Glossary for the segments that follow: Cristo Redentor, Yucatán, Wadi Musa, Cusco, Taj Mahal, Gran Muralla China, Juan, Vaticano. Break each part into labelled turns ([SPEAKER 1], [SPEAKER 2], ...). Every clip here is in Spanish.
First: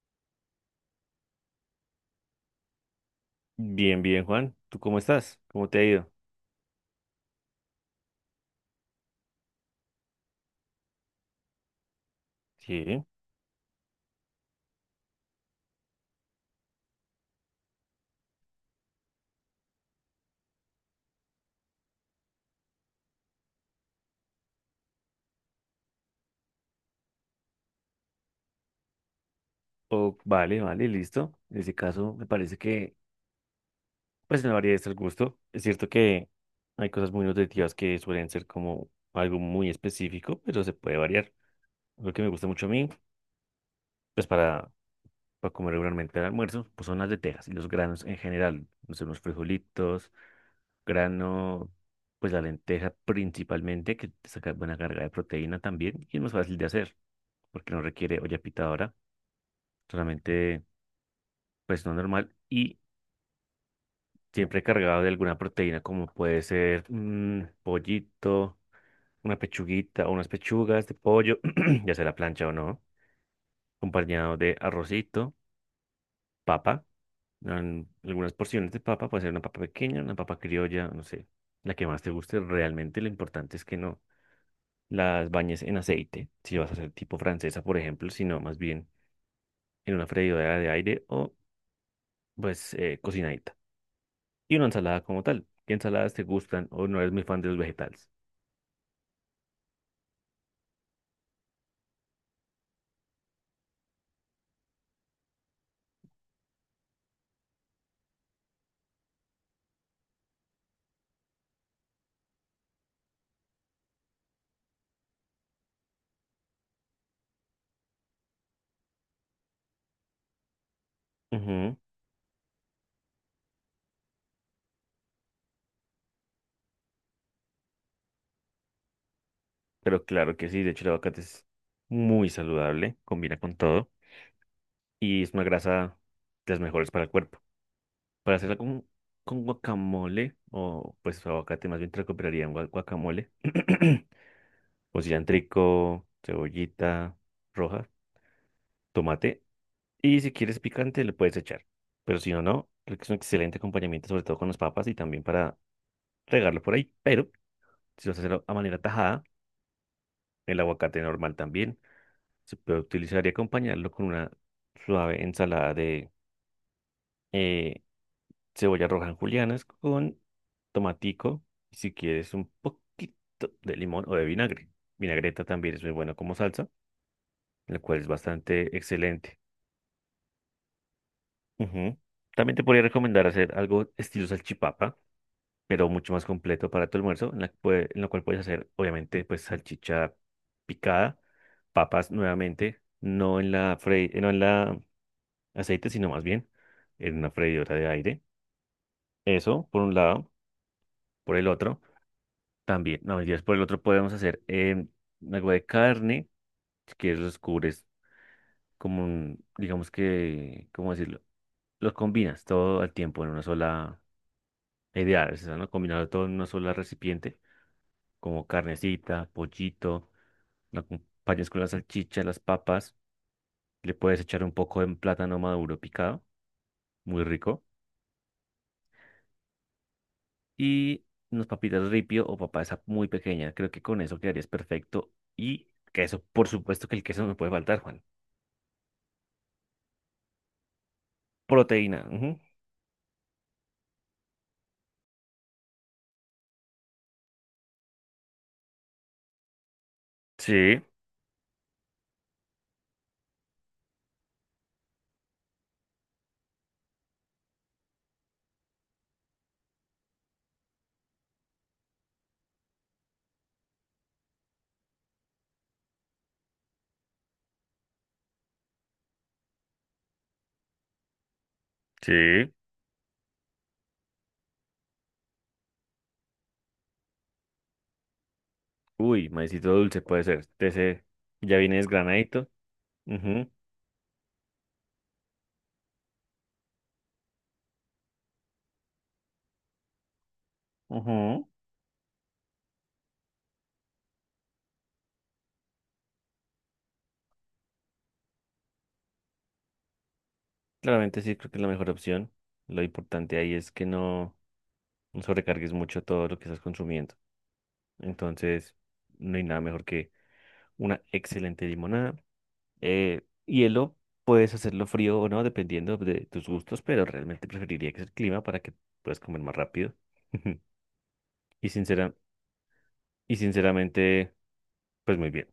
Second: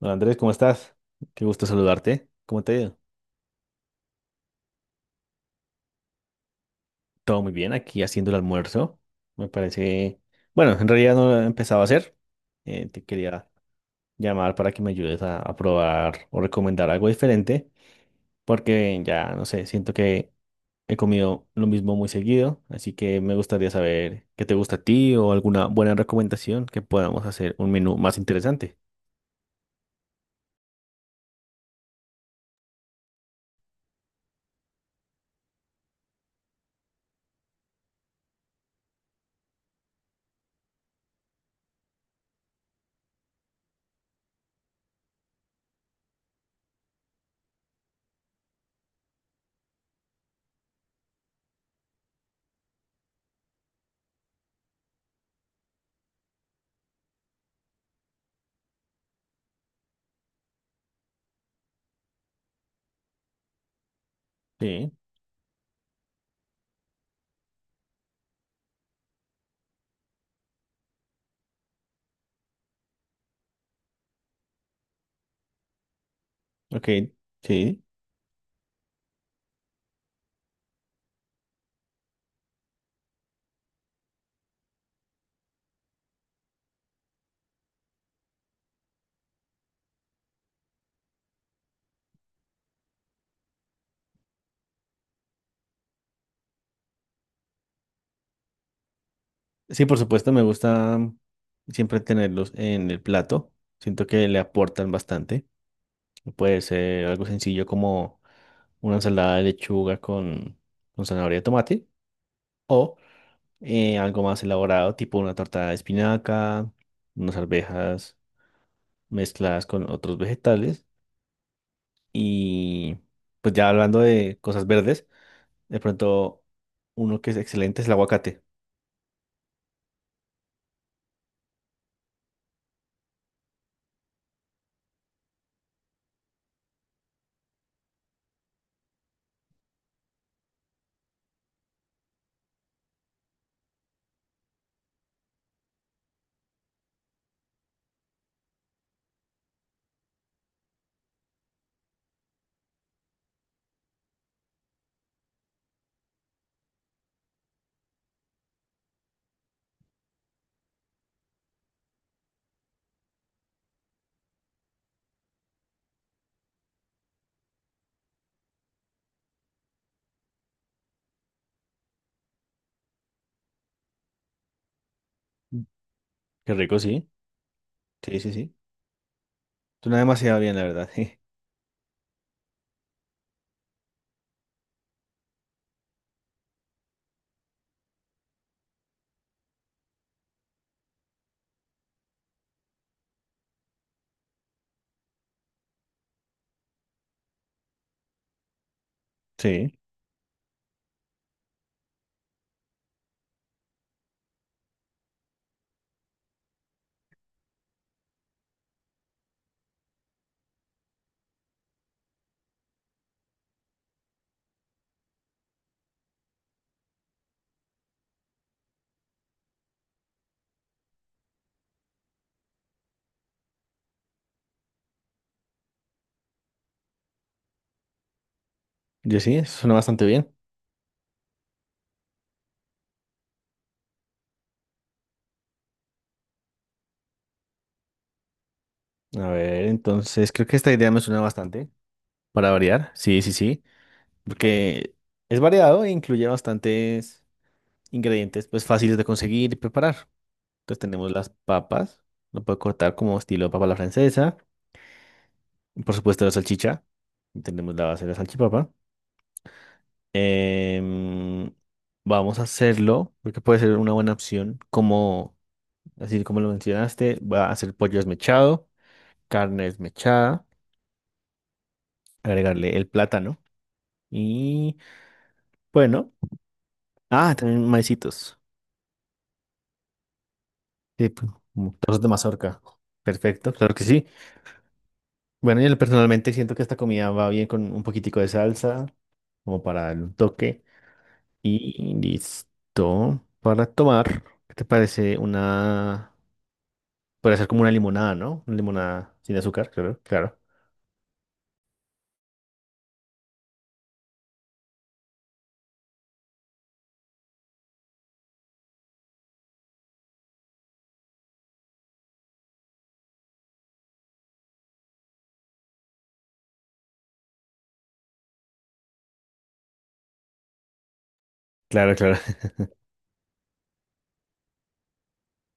[SPEAKER 1] Hola Andrés, ¿cómo estás? Qué gusto saludarte. ¿Cómo te ha ido?
[SPEAKER 2] Bien, bien, Juan. ¿Tú cómo estás? ¿Cómo te ha ido?
[SPEAKER 1] Todo muy bien, aquí haciendo el almuerzo. Me parece, bueno, en realidad no lo he empezado a hacer.
[SPEAKER 2] Sí.
[SPEAKER 1] Te quería llamar para que me ayudes a probar o recomendar algo diferente, porque ya, no sé, siento que he comido lo mismo muy seguido, así que me gustaría saber qué te gusta a ti o alguna buena recomendación que podamos hacer un menú más interesante.
[SPEAKER 2] Oh, vale, vale, listo. En ese caso, me parece que, pues, no varía estar el gusto. Es cierto que hay cosas muy nutritivas que suelen ser como algo muy específico, pero se puede variar. Lo que me gusta mucho a mí, pues, para comer regularmente al almuerzo, pues son las lentejas y los granos en general. No sé, unos frijolitos, grano, pues la lenteja principalmente, que te saca buena carga de proteína también y es más fácil de hacer, porque no requiere olla pitadora realmente pues no normal y siempre
[SPEAKER 1] Sí,
[SPEAKER 2] cargado de alguna proteína como puede ser un pollito, una pechuguita o unas pechugas de pollo, ya sea la plancha o no, acompañado de arrocito, papa,
[SPEAKER 1] ok, sí.
[SPEAKER 2] en algunas porciones de papa, puede ser una papa pequeña, una papa criolla, no sé, la que más te guste, realmente lo importante es que no las bañes en aceite, si vas a hacer tipo francesa, por ejemplo, sino más bien en una freidora de aire o pues cocinadita. Y una ensalada como tal. ¿Qué ensaladas te gustan o no eres muy fan de los vegetales?
[SPEAKER 1] Sí, por supuesto, me gusta siempre tenerlos en el plato. Siento que le aportan bastante. Puede ser algo sencillo como una ensalada de lechuga con zanahoria y tomate o algo más elaborado, tipo una torta de espinaca, unas arvejas mezcladas con otros vegetales.
[SPEAKER 2] Ujú.
[SPEAKER 1] Y pues ya hablando de cosas verdes, de pronto uno que es excelente es el aguacate.
[SPEAKER 2] Pero claro que sí, de hecho el aguacate es muy saludable, combina con todo y es una grasa de las mejores para el cuerpo. Para hacerla con guacamole o pues aguacate más bien te recuperaría un guacamole o cilantrico, cebollita roja, tomate y si quieres picante le puedes echar. Pero si no, no, creo que es un excelente acompañamiento sobre todo con las papas y también para regarlo por ahí. Pero si lo haces a manera tajada, el aguacate normal también se puede utilizar y acompañarlo con una suave ensalada de eh, cebolla roja en julianas con tomatico y si quieres un poquito de limón o de vinagre. Vinagreta también es muy buena como
[SPEAKER 1] Qué
[SPEAKER 2] salsa,
[SPEAKER 1] rico, sí.
[SPEAKER 2] la cual es
[SPEAKER 1] Sí, sí, sí.
[SPEAKER 2] bastante excelente.
[SPEAKER 1] Suena demasiado bien, la verdad.
[SPEAKER 2] Ujú. También te podría recomendar hacer algo estilo salchipapa pero mucho más completo para tu almuerzo, en la, en lo cual puedes hacer, obviamente, pues salchicha picada, papas nuevamente, no en la aceite, sino más bien en una freidora de aire. Eso,
[SPEAKER 1] Sí.
[SPEAKER 2] por un lado, por el otro, también, no, mentiras, por el otro podemos hacer em, algo de carne, si quieres los cubres como un, digamos que, ¿cómo decirlo? Los combinas todo al tiempo en una sola. La idea es esa, ¿no? Combinarlo todo en una sola recipiente, como carnecita, pollito, lo acompañas con la salchicha, las papas, le puedes echar un poco de plátano maduro picado, muy rico,
[SPEAKER 1] Yo sí, eso suena bastante bien.
[SPEAKER 2] y unas papitas ripio o papa esa muy pequeña. Creo que con eso quedarías perfecto. Y queso, por supuesto que el queso no me puede faltar, Juan.
[SPEAKER 1] A ver, entonces creo que esta idea me suena bastante
[SPEAKER 2] Proteína. Ujú.
[SPEAKER 1] para variar. Sí, sí, sí. Porque es variado e incluye bastantes ingredientes pues fáciles de conseguir y preparar. Entonces
[SPEAKER 2] Sí,
[SPEAKER 1] tenemos las papas, lo puedo cortar como estilo papa a la francesa. Y por supuesto la salchicha. Tenemos la base de la salchipapa. Em, Vamos a hacerlo, porque puede ser una buena opción. Como, así como lo mencionaste, va a hacer pollo desmechado, carne desmechada,
[SPEAKER 2] sí.
[SPEAKER 1] agregarle el plátano. Y bueno, ah, también maicitos.
[SPEAKER 2] Uy, maicito dulce puede ser. De ese
[SPEAKER 1] Sí, pues,
[SPEAKER 2] ya
[SPEAKER 1] como
[SPEAKER 2] viene
[SPEAKER 1] trozos de
[SPEAKER 2] desgranadito.
[SPEAKER 1] mazorca. Perfecto, claro que sí. Bueno, yo personalmente siento que esta comida va bien con un poquitico de salsa, como para darle un toque.
[SPEAKER 2] Ujú, ujú.
[SPEAKER 1] Y listo. Para tomar, ¿qué te parece una... Puede ser como una limonada, ¿no? Una limonada sin azúcar, claro, claro.
[SPEAKER 2] Claramente sí, creo que es la mejor opción. Lo importante ahí es que no, no sobrecargues mucho todo lo que estás consumiendo. Entonces, no hay nada mejor que una excelente limonada. Hielo, puedes hacerlo frío o no, dependiendo de tus gustos, pero realmente preferiría que sea el clima para que puedas comer más rápido. Y
[SPEAKER 1] Claro, claro.
[SPEAKER 2] y sinceramente, pues muy bien.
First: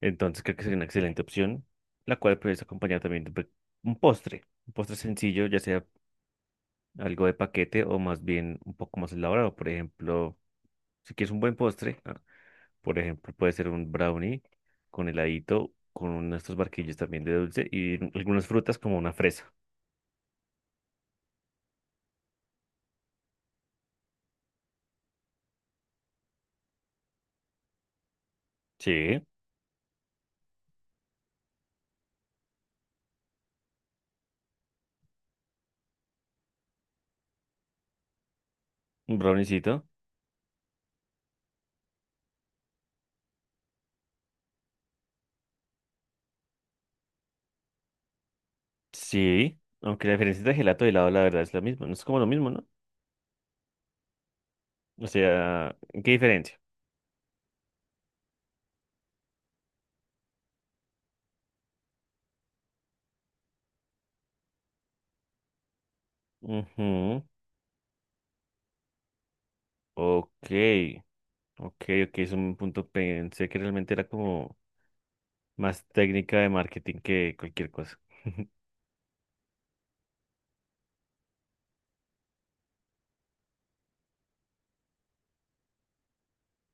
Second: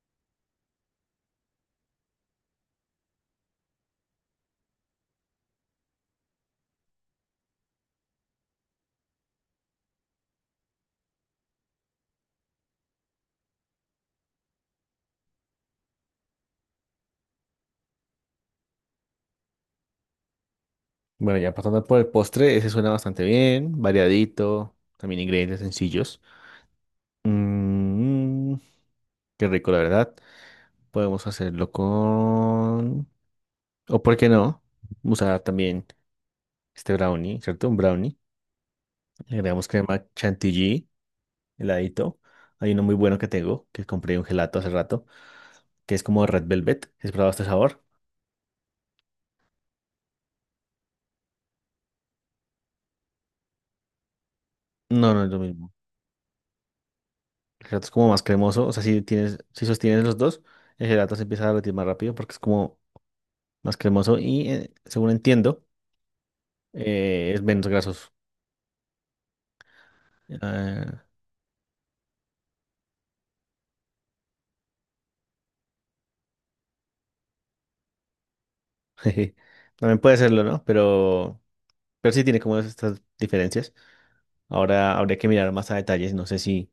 [SPEAKER 2] Entonces, creo que sería una excelente opción, la cual puedes acompañar también de un postre. Un postre sencillo, ya sea algo de paquete o más bien un poco más elaborado. Por ejemplo, si quieres un buen postre, ah, por ejemplo, puede ser un brownie con heladito, con estos barquillos también de dulce y algunas frutas como una fresa.
[SPEAKER 1] Bueno, ya pasando por el postre, ese suena bastante bien, variadito, también ingredientes sencillos. Mm,
[SPEAKER 2] Sí,
[SPEAKER 1] qué rico, la verdad. Podemos hacerlo con... ¿O por qué no? Usar también este brownie, ¿cierto? Un brownie.
[SPEAKER 2] un
[SPEAKER 1] Le agregamos
[SPEAKER 2] browniecito.
[SPEAKER 1] crema chantilly, heladito. Hay uno muy bueno que tengo, que compré un gelato hace rato, que es como Red Velvet. ¿Has probado este sabor?
[SPEAKER 2] Sí, aunque la diferencia entre gelato y helado la verdad es la misma, no es como lo mismo, ¿no? O
[SPEAKER 1] No, no es lo mismo.
[SPEAKER 2] sea, ¿qué diferencia?
[SPEAKER 1] El gelato es como más cremoso. O sea, si tienes, si sostienes los dos, el gelato se empieza a derretir más rápido porque es como más cremoso y según entiendo,
[SPEAKER 2] Ujú.
[SPEAKER 1] es menos grasoso.
[SPEAKER 2] Ok,
[SPEAKER 1] Ah,
[SPEAKER 2] ok, ok, es un punto, pensé que realmente era como más técnica de marketing que cualquier cosa.
[SPEAKER 1] jeje. También puede serlo, ¿no? Pero sí tiene como estas diferencias. Ahora habría que mirar más a detalles. No sé si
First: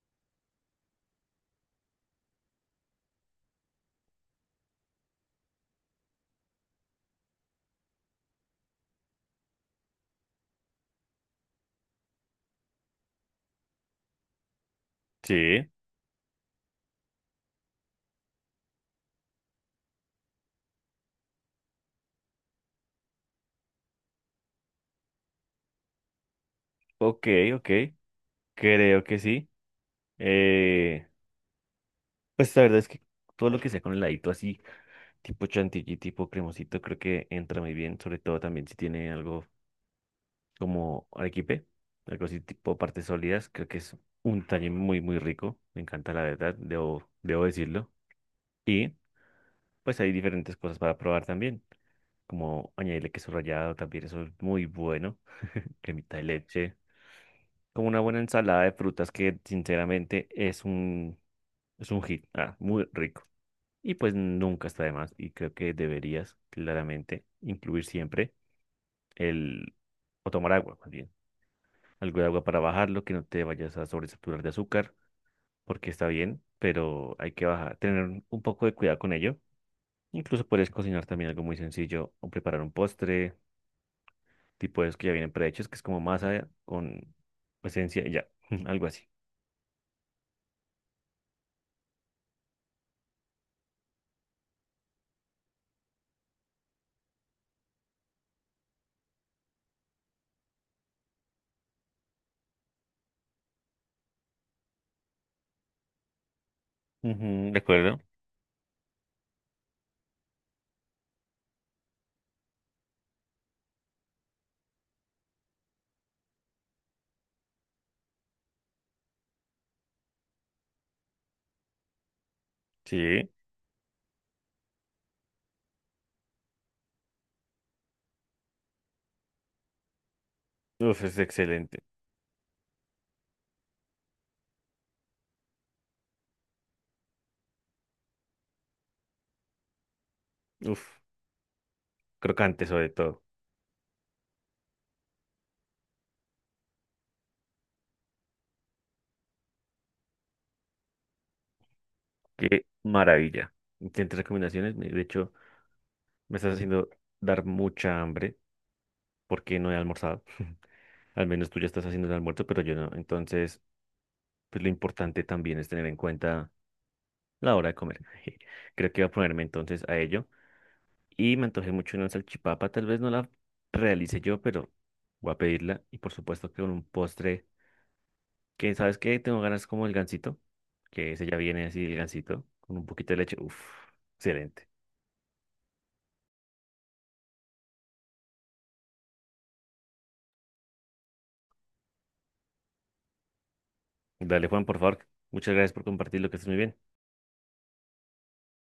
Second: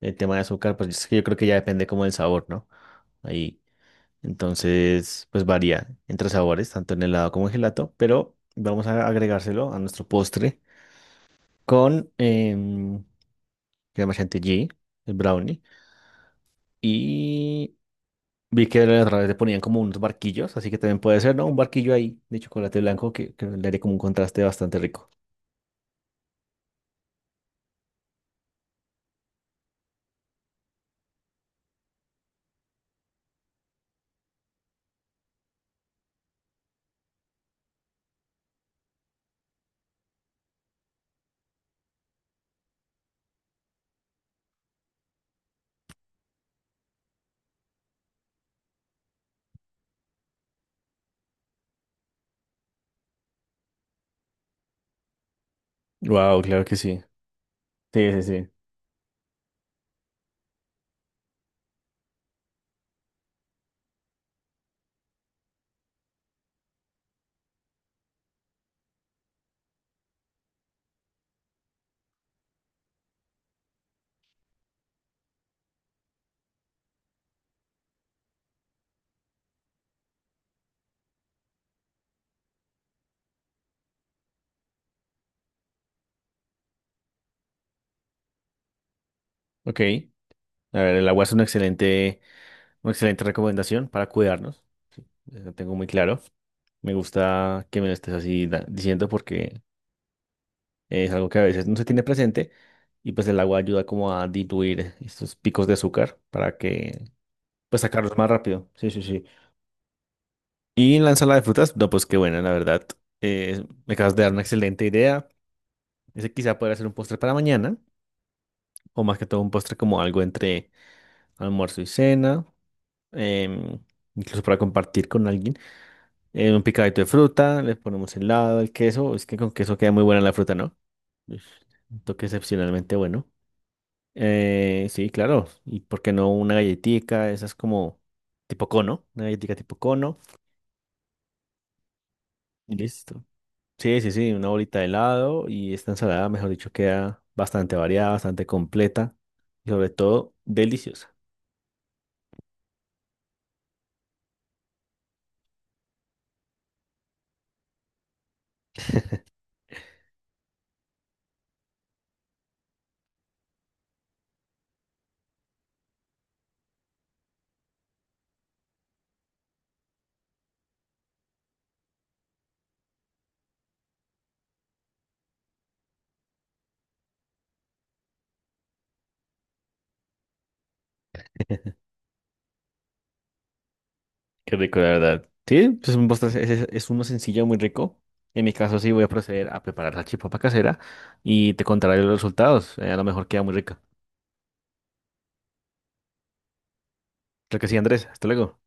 [SPEAKER 1] el tema de azúcar, pues es que yo creo que ya depende como del sabor, ¿no? Ahí. Entonces, pues varía entre sabores, tanto en helado como en gelato. Pero vamos a agregárselo a nuestro postre con crema chantilly, el brownie.
[SPEAKER 2] Sí.
[SPEAKER 1] Y vi que a través le ponían como unos barquillos, así que también puede ser, ¿no? Un barquillo ahí de chocolate blanco que le daría como un contraste bastante rico.
[SPEAKER 2] Ok, ok, creo que sí. Eh, pues la verdad es que todo lo que sea con heladito así, tipo chantilly, tipo cremosito, creo que entra muy bien, sobre todo también si tiene algo como arequipe, algo así tipo partes sólidas, creo que es un detalle muy, muy rico, me encanta la verdad, debo decirlo. Y pues hay diferentes cosas para probar también, como añadirle queso rallado, también eso es muy bueno, cremita de
[SPEAKER 1] Wow, claro que
[SPEAKER 2] leche,
[SPEAKER 1] sí.
[SPEAKER 2] como una
[SPEAKER 1] Sí,
[SPEAKER 2] buena
[SPEAKER 1] sí, sí.
[SPEAKER 2] ensalada de frutas que sinceramente es un. Es un hit, ah, muy rico. Y pues nunca está de más. Y creo que deberías claramente incluir siempre el... o tomar agua, más bien. Algo de agua para bajarlo, que no te vayas a sobresaturar de azúcar, porque está bien, pero hay que bajar, tener un poco de cuidado con ello. Incluso puedes cocinar también algo muy sencillo o preparar un postre, tipo de esos que ya vienen prehechos, que es como masa con esencia, y ya, algo así.
[SPEAKER 1] Ok. A ver, el agua es una excelente recomendación para cuidarnos. Lo tengo muy claro. Me gusta que me lo estés así diciendo porque es algo que a veces no se tiene presente y pues el agua ayuda como a diluir estos picos de azúcar para que
[SPEAKER 2] Ujú, de
[SPEAKER 1] pues
[SPEAKER 2] acuerdo.
[SPEAKER 1] sacarlos más rápido. Sí, sí, sí. Y en la ensalada de frutas, no, pues qué buena, la verdad. Me acabas de dar una excelente idea. Ese quizá podría ser un postre para mañana o más que todo un postre como algo entre almuerzo y cena,
[SPEAKER 2] Sí.
[SPEAKER 1] em, incluso para compartir con alguien. Un picadito de fruta, le ponemos helado, el queso. Es que con queso queda muy buena la fruta, ¿no?
[SPEAKER 2] Uf, es
[SPEAKER 1] Ush,
[SPEAKER 2] excelente.
[SPEAKER 1] un toque excepcionalmente bueno. Sí, claro. ¿Y por qué no una galletica? Esa es como tipo cono, una galletica tipo cono.
[SPEAKER 2] Uf, crocante
[SPEAKER 1] Y
[SPEAKER 2] sobre todo.
[SPEAKER 1] listo. Sí, sí, sí, una bolita de helado y esta ensalada, mejor dicho, queda bastante variada, bastante completa y sobre todo deliciosa.
[SPEAKER 2] Qué maravilla. Tienes recomendaciones. De hecho, me estás haciendo dar mucha hambre porque no he almorzado. Al menos tú ya estás haciendo el almuerzo, pero yo no. Entonces, pues lo importante también es tener en cuenta la hora de comer. Creo que voy a ponerme entonces a ello. Y me antojé mucho una salchipapa. Tal vez no la realice yo, pero voy a pedirla. Y por supuesto que con un postre que, ¿sabes qué? Tengo ganas como el gansito, que ese ya viene así, el gansito, con un poquito de leche. Uf,
[SPEAKER 1] Qué
[SPEAKER 2] excelente.
[SPEAKER 1] rico, la verdad. Sí, pues es, un es, es uno sencillo, muy rico. En mi caso, sí voy a proceder a preparar la chipapa casera y te contaré los resultados. A lo mejor queda muy rica.
[SPEAKER 2] Dale, Juan, por favor. Muchas gracias por compartir lo que estés muy bien.
[SPEAKER 1] Creo que sí, Andrés. Hasta luego.